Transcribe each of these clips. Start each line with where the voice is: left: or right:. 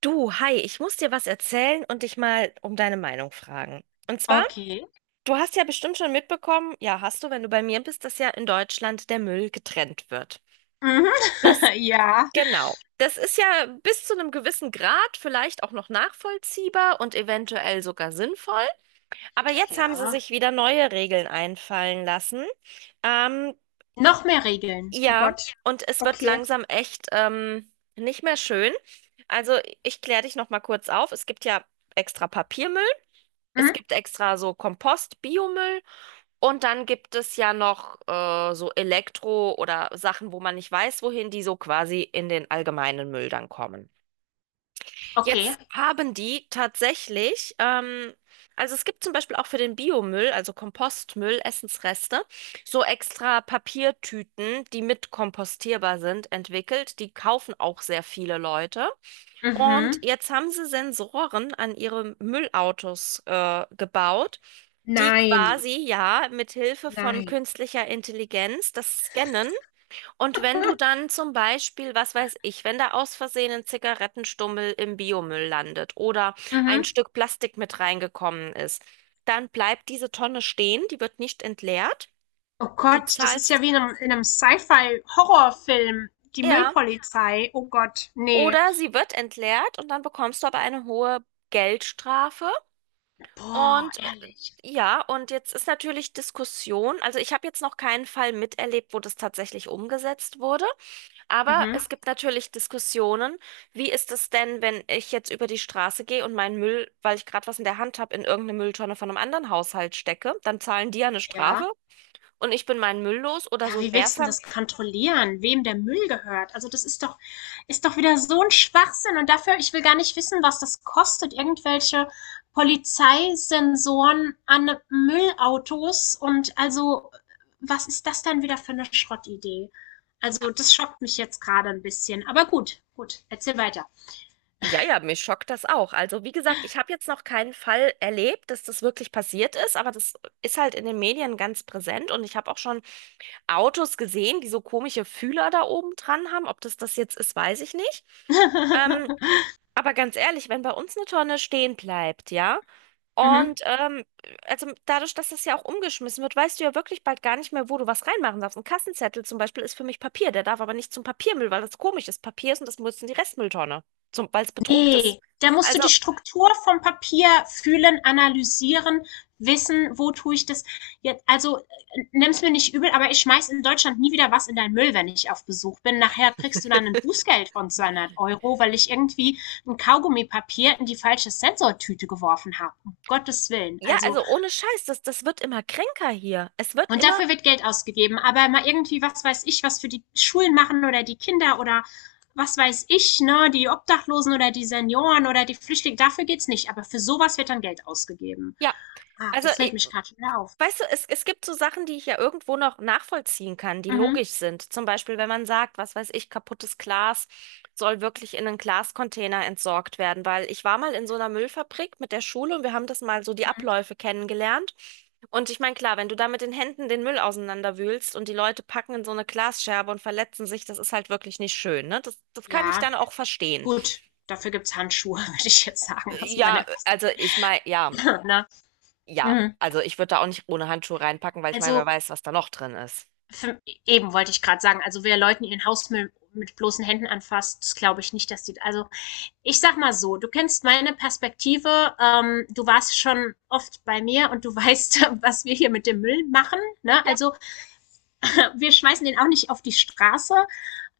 right: Du, hi, ich muss dir was erzählen und dich mal um deine Meinung fragen. Und zwar,
left: Okay.
right: du hast ja bestimmt schon mitbekommen, ja, hast du, wenn du bei mir bist, dass ja in Deutschland der Müll getrennt wird.
left: Mhm.
right: Das,
left: Ja.
right: genau. Das ist ja bis zu einem gewissen Grad vielleicht auch noch nachvollziehbar und eventuell sogar sinnvoll. Aber jetzt haben sie
left: Ja.
right: sich wieder neue Regeln einfallen lassen. Ähm,
left: Noch mehr Regeln. Oh
right: ja,
left: Gott.
right: und es wird
left: Okay.
right: langsam echt nicht mehr schön. Also ich kläre dich noch mal kurz auf. Es gibt ja extra Papiermüll. Es
left: Mhm.
right: gibt extra so Kompost, Biomüll und dann gibt es ja noch so Elektro oder Sachen, wo man nicht weiß, wohin, die so quasi in den allgemeinen Müll dann kommen.
left: Okay.
right: Jetzt haben die tatsächlich, also es gibt zum Beispiel auch für den Biomüll, also Kompostmüll, Essensreste, so extra Papiertüten, die mit kompostierbar sind, entwickelt. Die kaufen auch sehr viele Leute. Und
left: Mhm.
right: jetzt haben sie Sensoren an ihre Müllautos gebaut, die
left: Nein.
right: quasi ja mit Hilfe von
left: Nein.
right: künstlicher Intelligenz das scannen. Und wenn du dann zum Beispiel, was weiß ich, wenn da aus Versehen ein Zigarettenstummel im Biomüll landet oder ein
left: Mhm.
right: Stück Plastik mit reingekommen ist, dann bleibt diese Tonne stehen, die wird nicht entleert.
left: Oh
right: Du
left: Gott, das ist ja
right: zahlst,
left: wie in einem Sci-Fi-Horrorfilm. Die
right: ja,
left: Müllpolizei. Oh Gott, nee.
right: oder sie wird entleert und dann bekommst du aber eine hohe Geldstrafe.
left: Boah,
right: Und äh,
left: ehrlich.
right: ja, und jetzt ist natürlich Diskussion. Also ich habe jetzt noch keinen Fall miterlebt, wo das tatsächlich umgesetzt wurde. Aber
left: Mhm.
right: es gibt natürlich Diskussionen. Wie ist es denn, wenn ich jetzt über die Straße gehe und meinen Müll, weil ich gerade was in der Hand habe, in irgendeine Mülltonne von einem anderen Haushalt stecke? Dann zahlen die ja eine
left: Ja.
right: Strafe und ich bin meinen Müll los oder
left: Ja,
right: so ein
left: wie willst du denn
right: Mehrver.
left: das kontrollieren, wem der Müll gehört? Also ist doch wieder so ein Schwachsinn. Und dafür, ich will gar nicht wissen, was das kostet, irgendwelche Polizeisensoren an Müllautos. Und also, was ist das dann wieder für eine Schrottidee? Also das schockt mich jetzt gerade ein bisschen. Aber gut, erzähl weiter.
right: Ja, ja, mich schockt das auch. Also, wie gesagt, ich habe jetzt noch keinen Fall erlebt, dass das wirklich passiert ist, aber das ist halt in den Medien ganz präsent und ich habe auch schon Autos gesehen, die so komische Fühler da oben dran haben. Ob das jetzt ist, weiß ich nicht. Ähm, aber ganz ehrlich, wenn bei uns eine Tonne stehen bleibt, ja,
left: Mhm.
right: und also dadurch, dass das ja auch umgeschmissen wird, weißt du ja wirklich bald gar nicht mehr, wo du was reinmachen darfst. Ein Kassenzettel zum Beispiel ist für mich Papier, der darf aber nicht zum Papiermüll, weil das komisch ist. Papier ist und das muss in die Restmülltonne, zum, weil es bedruckt ist.
left: Ne, da musst du
right: Also,
left: die Struktur vom Papier fühlen, analysieren, wissen, wo tue ich das jetzt. Also nimm's mir nicht übel, aber ich schmeiß in Deutschland nie wieder was in deinen Müll, wenn ich auf Besuch bin. Nachher kriegst du dann ein Bußgeld von 200 Euro, weil ich irgendwie ein Kaugummipapier in die falsche Sensortüte geworfen habe. Um Gottes Willen.
right: ja,
left: Also
right: also ohne Scheiß, das wird immer kränker hier. Es wird
left: und
right: immer,
left: dafür wird Geld ausgegeben. Aber mal irgendwie, was weiß ich, was für die Schulen machen oder die Kinder oder was weiß ich, ne, die Obdachlosen oder die Senioren oder die Flüchtlinge, dafür geht's nicht. Aber für sowas wird dann Geld ausgegeben.
right: ja,
left: Ah,
right: also
left: das fällt
right: i-
left: mich gerade wieder auf.
right: weißt du, es gibt so Sachen, die ich ja irgendwo noch nachvollziehen kann, die
left: Mhm.
right: logisch sind. Zum Beispiel, wenn man sagt, was weiß ich, kaputtes Glas soll wirklich in einen Glascontainer entsorgt werden, weil ich war mal in so einer Müllfabrik mit der Schule und wir haben das mal so die
left: Mhm.
right: Abläufe kennengelernt. Und ich meine, klar, wenn du da mit den Händen den Müll auseinanderwühlst und die Leute packen in so eine Glasscherbe und verletzen sich, das ist halt wirklich nicht schön, ne? Das kann ich
left: Ja,
right: dann auch verstehen.
left: gut. Dafür gibt's Handschuhe, würde ich jetzt sagen. Das ist
right: Ja,
left: meine
right: also ich meine, ja,
left: beste. Ne?
right: ja.
left: Mhm.
right: Also ich würde da auch nicht ohne Handschuhe reinpacken, weil ich meine, wer
left: Also,
right: weiß, was da noch drin ist.
left: für, eben wollte ich gerade sagen, also wer Leuten ihren Hausmüll mit bloßen Händen anfasst, das glaube ich nicht, dass die, also ich sag mal so, du kennst meine Perspektive, du warst schon oft bei mir und du weißt, was wir hier mit dem Müll machen. Ne?
right: Ja,
left: Also wir schmeißen den auch nicht auf die Straße,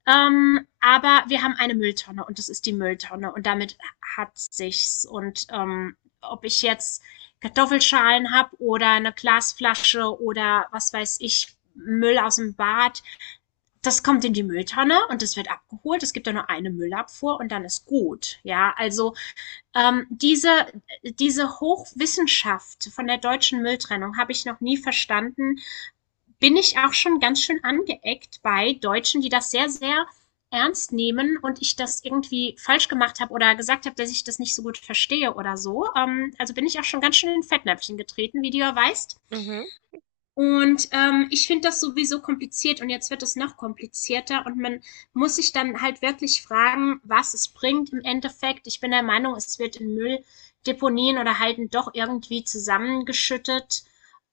left: aber wir haben eine Mülltonne und das ist die Mülltonne und damit hat sich's. Und ob ich jetzt Kartoffelschalen habe oder eine Glasflasche oder was weiß ich, Müll aus dem Bad, das kommt in die Mülltonne und das wird abgeholt. Es gibt ja nur eine Müllabfuhr und dann ist gut. Ja, also ähm, diese, diese Hochwissenschaft von der deutschen Mülltrennung habe ich noch nie verstanden. Bin ich auch schon ganz schön angeeckt bei Deutschen, die das sehr ernst nehmen und ich das irgendwie falsch gemacht habe oder gesagt habe, dass ich das nicht so gut verstehe oder so. Also bin ich auch schon ganz schön in Fettnäpfchen getreten, wie du ja weißt.
right: mhm.
left: Und, ich finde das sowieso kompliziert und jetzt wird es noch komplizierter und man muss sich dann halt wirklich fragen, was es bringt im Endeffekt. Ich bin der Meinung, es wird in Mülldeponien oder Halden doch irgendwie zusammengeschüttet,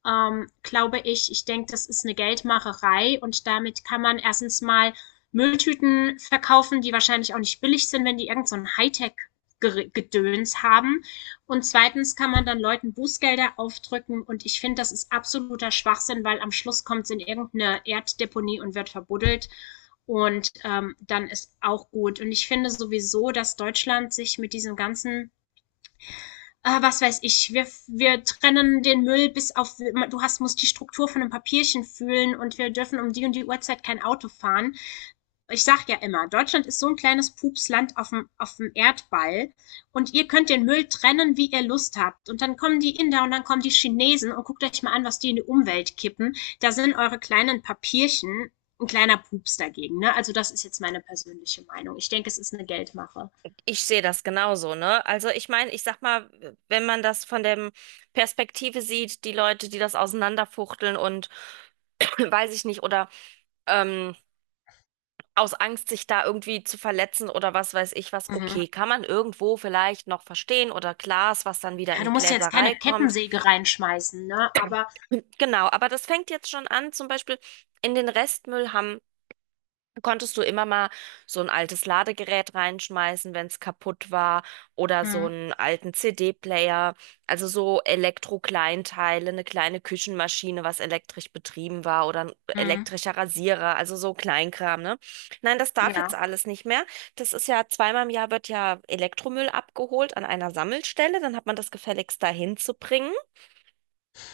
left: glaube ich. Ich denke, das ist eine Geldmacherei und damit kann man erstens mal Mülltüten verkaufen, die wahrscheinlich auch nicht billig sind, wenn die irgend so ein Hightech-Gedöns haben. Und zweitens kann man dann Leuten Bußgelder aufdrücken und ich finde, das ist absoluter Schwachsinn, weil am Schluss kommt es in irgendeine Erddeponie und wird verbuddelt und dann ist auch gut. Und ich finde sowieso, dass Deutschland sich mit diesem ganzen was weiß ich, wir trennen den Müll bis auf, du hast, musst die Struktur von einem Papierchen fühlen und wir dürfen um die und die Uhrzeit kein Auto fahren. Ich sag ja immer, Deutschland ist so ein kleines Pupsland auf auf dem Erdball und ihr könnt den Müll trennen, wie ihr Lust habt. Und dann kommen die Inder und dann kommen die Chinesen und guckt euch mal an, was die in die Umwelt kippen. Da sind eure kleinen Papierchen ein kleiner Pups dagegen. Ne? Also das ist jetzt meine persönliche Meinung. Ich denke, es ist eine Geldmache.
right: Ich sehe das genauso, ne? Also ich meine, ich sag mal, wenn man das von der Perspektive sieht, die Leute, die das auseinanderfuchteln und weiß ich nicht, oder ähm, aus Angst, sich da irgendwie zu verletzen oder was weiß ich was,
left: Mhm.
right: okay, kann man irgendwo vielleicht noch verstehen oder Glas, was dann wieder in
left: Ja, du
right: die
left: musst ja jetzt
right: Gläserei
left: keine
right: kommt.
left: Kettensäge reinschmeißen, ne? Aber
right: Genau, aber das fängt jetzt schon an, zum Beispiel in den Restmüll haben konntest du immer mal so ein altes Ladegerät reinschmeißen, wenn es kaputt war, oder so
left: hm.
right: einen alten CD-Player, also so Elektrokleinteile, eine kleine Küchenmaschine, was elektrisch betrieben war, oder ein
left: Hm,
right: elektrischer Rasierer, also so Kleinkram, ne? Nein, das darf
left: ja.
right: jetzt alles nicht mehr. Das ist ja zweimal im Jahr wird ja Elektromüll abgeholt an einer Sammelstelle, dann hat man das gefälligst dahin zu bringen.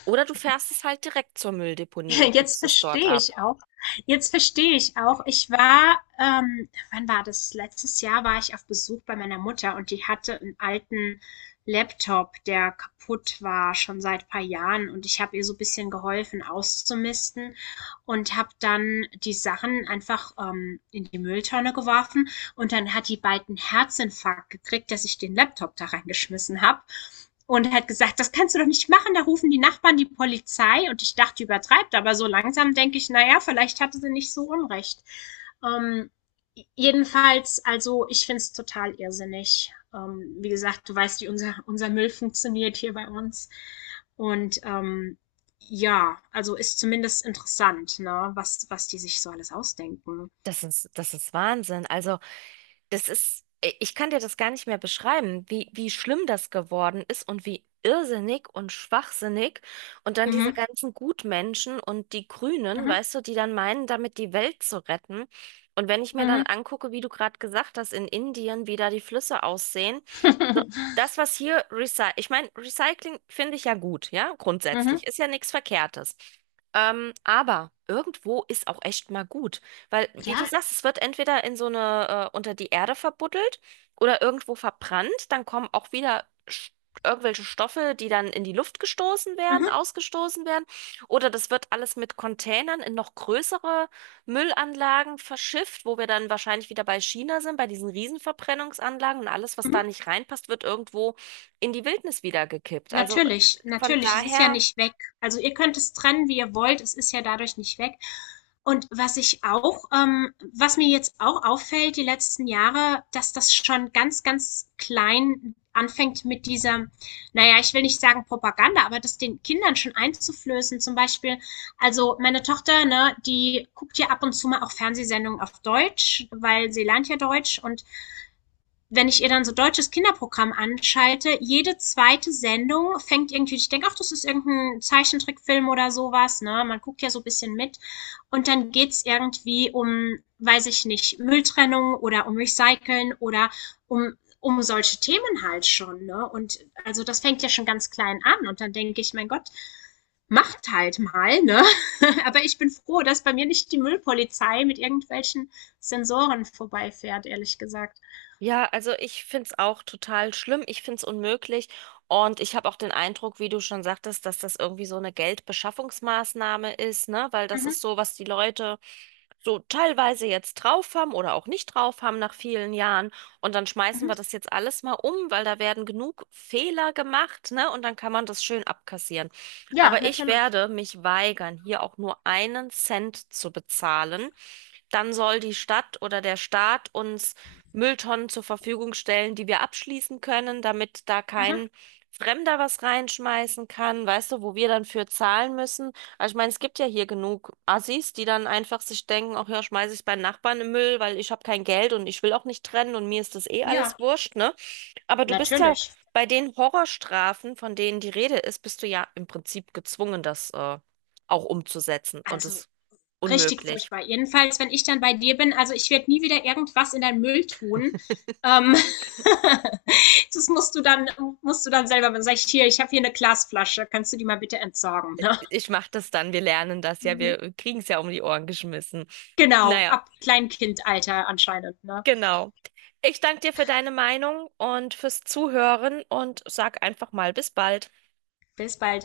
right: Oder du fährst es halt direkt zur Mülldeponie und
left: Jetzt
right: gibst es dort
left: verstehe
right: ab.
left: ich auch Jetzt verstehe ich auch. Ich war wann war das? Letztes Jahr war ich auf Besuch bei meiner Mutter und die hatte einen alten Laptop, der kaputt war, schon seit paar Jahren und ich habe ihr so ein bisschen geholfen auszumisten und habe dann die Sachen einfach, in die Mülltonne geworfen. Und dann hat die bald einen Herzinfarkt gekriegt, dass ich den Laptop da reingeschmissen habe. Und hat gesagt, das kannst du doch nicht machen, da rufen die Nachbarn die Polizei. Und ich dachte, übertreibt, aber so langsam denke ich, naja, vielleicht hatte sie nicht so Unrecht. Ähm, Jedenfalls, also ich finde es total irrsinnig. Wie gesagt, du weißt, wie unser Müll funktioniert hier bei uns. Und ja, also ist zumindest interessant, ne, was die sich so alles ausdenken.
right: Das ist Wahnsinn. Also das ist, ich kann dir das gar nicht mehr beschreiben, wie schlimm das geworden ist und wie irrsinnig und schwachsinnig. Und dann diese
left: Mhm.
right: ganzen Gutmenschen und die Grünen,
left: Mhm.
right: weißt du, die dann meinen, damit die Welt zu retten. Und wenn ich mir dann
left: Mhm.
right: angucke, wie du gerade gesagt hast, in Indien, wie da die Flüsse aussehen, das, was hier recycelt, ich meine, Recycling finde ich ja gut, ja,
left: Mhm.
right: grundsätzlich, ist ja nichts Verkehrtes. Aber irgendwo ist auch echt mal gut, weil, wie du
left: Ja.
right: sagst, es wird entweder in so eine, unter die Erde verbuddelt oder irgendwo verbrannt, dann kommen auch wieder irgendwelche Stoffe, die dann in die Luft gestoßen werden,
left: Mhm.
right: ausgestoßen werden, oder das wird alles mit Containern in noch größere Müllanlagen verschifft, wo wir dann wahrscheinlich wieder bei China sind, bei diesen Riesenverbrennungsanlagen und alles, was da
left: Mhm.
right: nicht reinpasst, wird irgendwo in die Wildnis wieder gekippt. Also
left: Natürlich,
right: von
left: natürlich. Es ist ja
right: daher.
left: nicht weg. Also ihr könnt es trennen, wie ihr wollt. Es ist ja dadurch nicht weg. Und was ich auch, was mir jetzt auch auffällt, die letzten Jahre, dass das schon ganz klein anfängt mit dieser, naja, ich will nicht sagen Propaganda, aber das den Kindern schon einzuflößen. Zum Beispiel, also meine Tochter, ne, die guckt ja ab und zu mal auch Fernsehsendungen auf Deutsch, weil sie lernt ja Deutsch und wenn ich ihr dann so deutsches Kinderprogramm anschalte, jede zweite Sendung fängt irgendwie, ich denke, ach, das ist irgendein Zeichentrickfilm oder sowas, ne? Man guckt ja so ein bisschen mit. Und dann geht's irgendwie um, weiß ich nicht, Mülltrennung oder um Recyceln oder um, um solche Themen halt schon, ne? Und also das fängt ja schon ganz klein an. Und dann denke ich, mein Gott, macht halt mal, ne? Aber ich bin froh, dass bei mir nicht die Müllpolizei mit irgendwelchen Sensoren vorbeifährt, ehrlich gesagt.
right: Ja, also ich find's auch total schlimm, ich find's unmöglich und ich habe auch den Eindruck, wie du schon sagtest, dass das irgendwie so eine Geldbeschaffungsmaßnahme ist, ne? Weil das
left: Mhm.
right: ist so, was die Leute so teilweise jetzt drauf haben oder auch nicht drauf haben nach vielen Jahren und dann schmeißen
left: Mhm.
right: wir das jetzt alles mal um, weil da werden genug Fehler gemacht, ne? Und dann kann man das schön abkassieren.
left: Ja,
right: Aber ich
left: natürlich.
right: werde mich weigern, hier auch nur einen Cent zu bezahlen. Dann soll die Stadt oder der Staat uns Mülltonnen zur Verfügung stellen, die wir abschließen können, damit da
left: Mhm.
right: kein Fremder was reinschmeißen kann, weißt du, wo wir dann für zahlen müssen. Also ich meine, es gibt ja hier genug Assis, die dann einfach sich denken, ach ja, schmeiße ich beim Nachbarn im Müll, weil ich habe kein Geld und ich will auch nicht trennen und mir ist das eh
left: Ja,
right: alles wurscht, ne? Aber du bist ja
left: natürlich.
right: bei den Horrorstrafen, von denen die Rede ist, bist du ja im Prinzip gezwungen, das auch umzusetzen und
left: Also
right: es
left: richtig
right: unmöglich.
left: furchtbar. Jedenfalls, wenn ich dann bei dir bin, also ich werde nie wieder irgendwas in deinen Müll tun. Ähm, das musst du dann selber, wenn sag ich hier, ich habe hier eine Glasflasche, kannst du die mal bitte entsorgen, ne?
right: Ich mache das dann. Wir lernen das ja.
left: Mhm.
right: Wir kriegen es ja um die Ohren geschmissen.
left: Genau,
right: Naja,
left: ab Kleinkindalter anscheinend, ne?
right: genau. Ich danke dir für deine Meinung und fürs Zuhören und sag einfach mal bis bald.
left: Bis bald.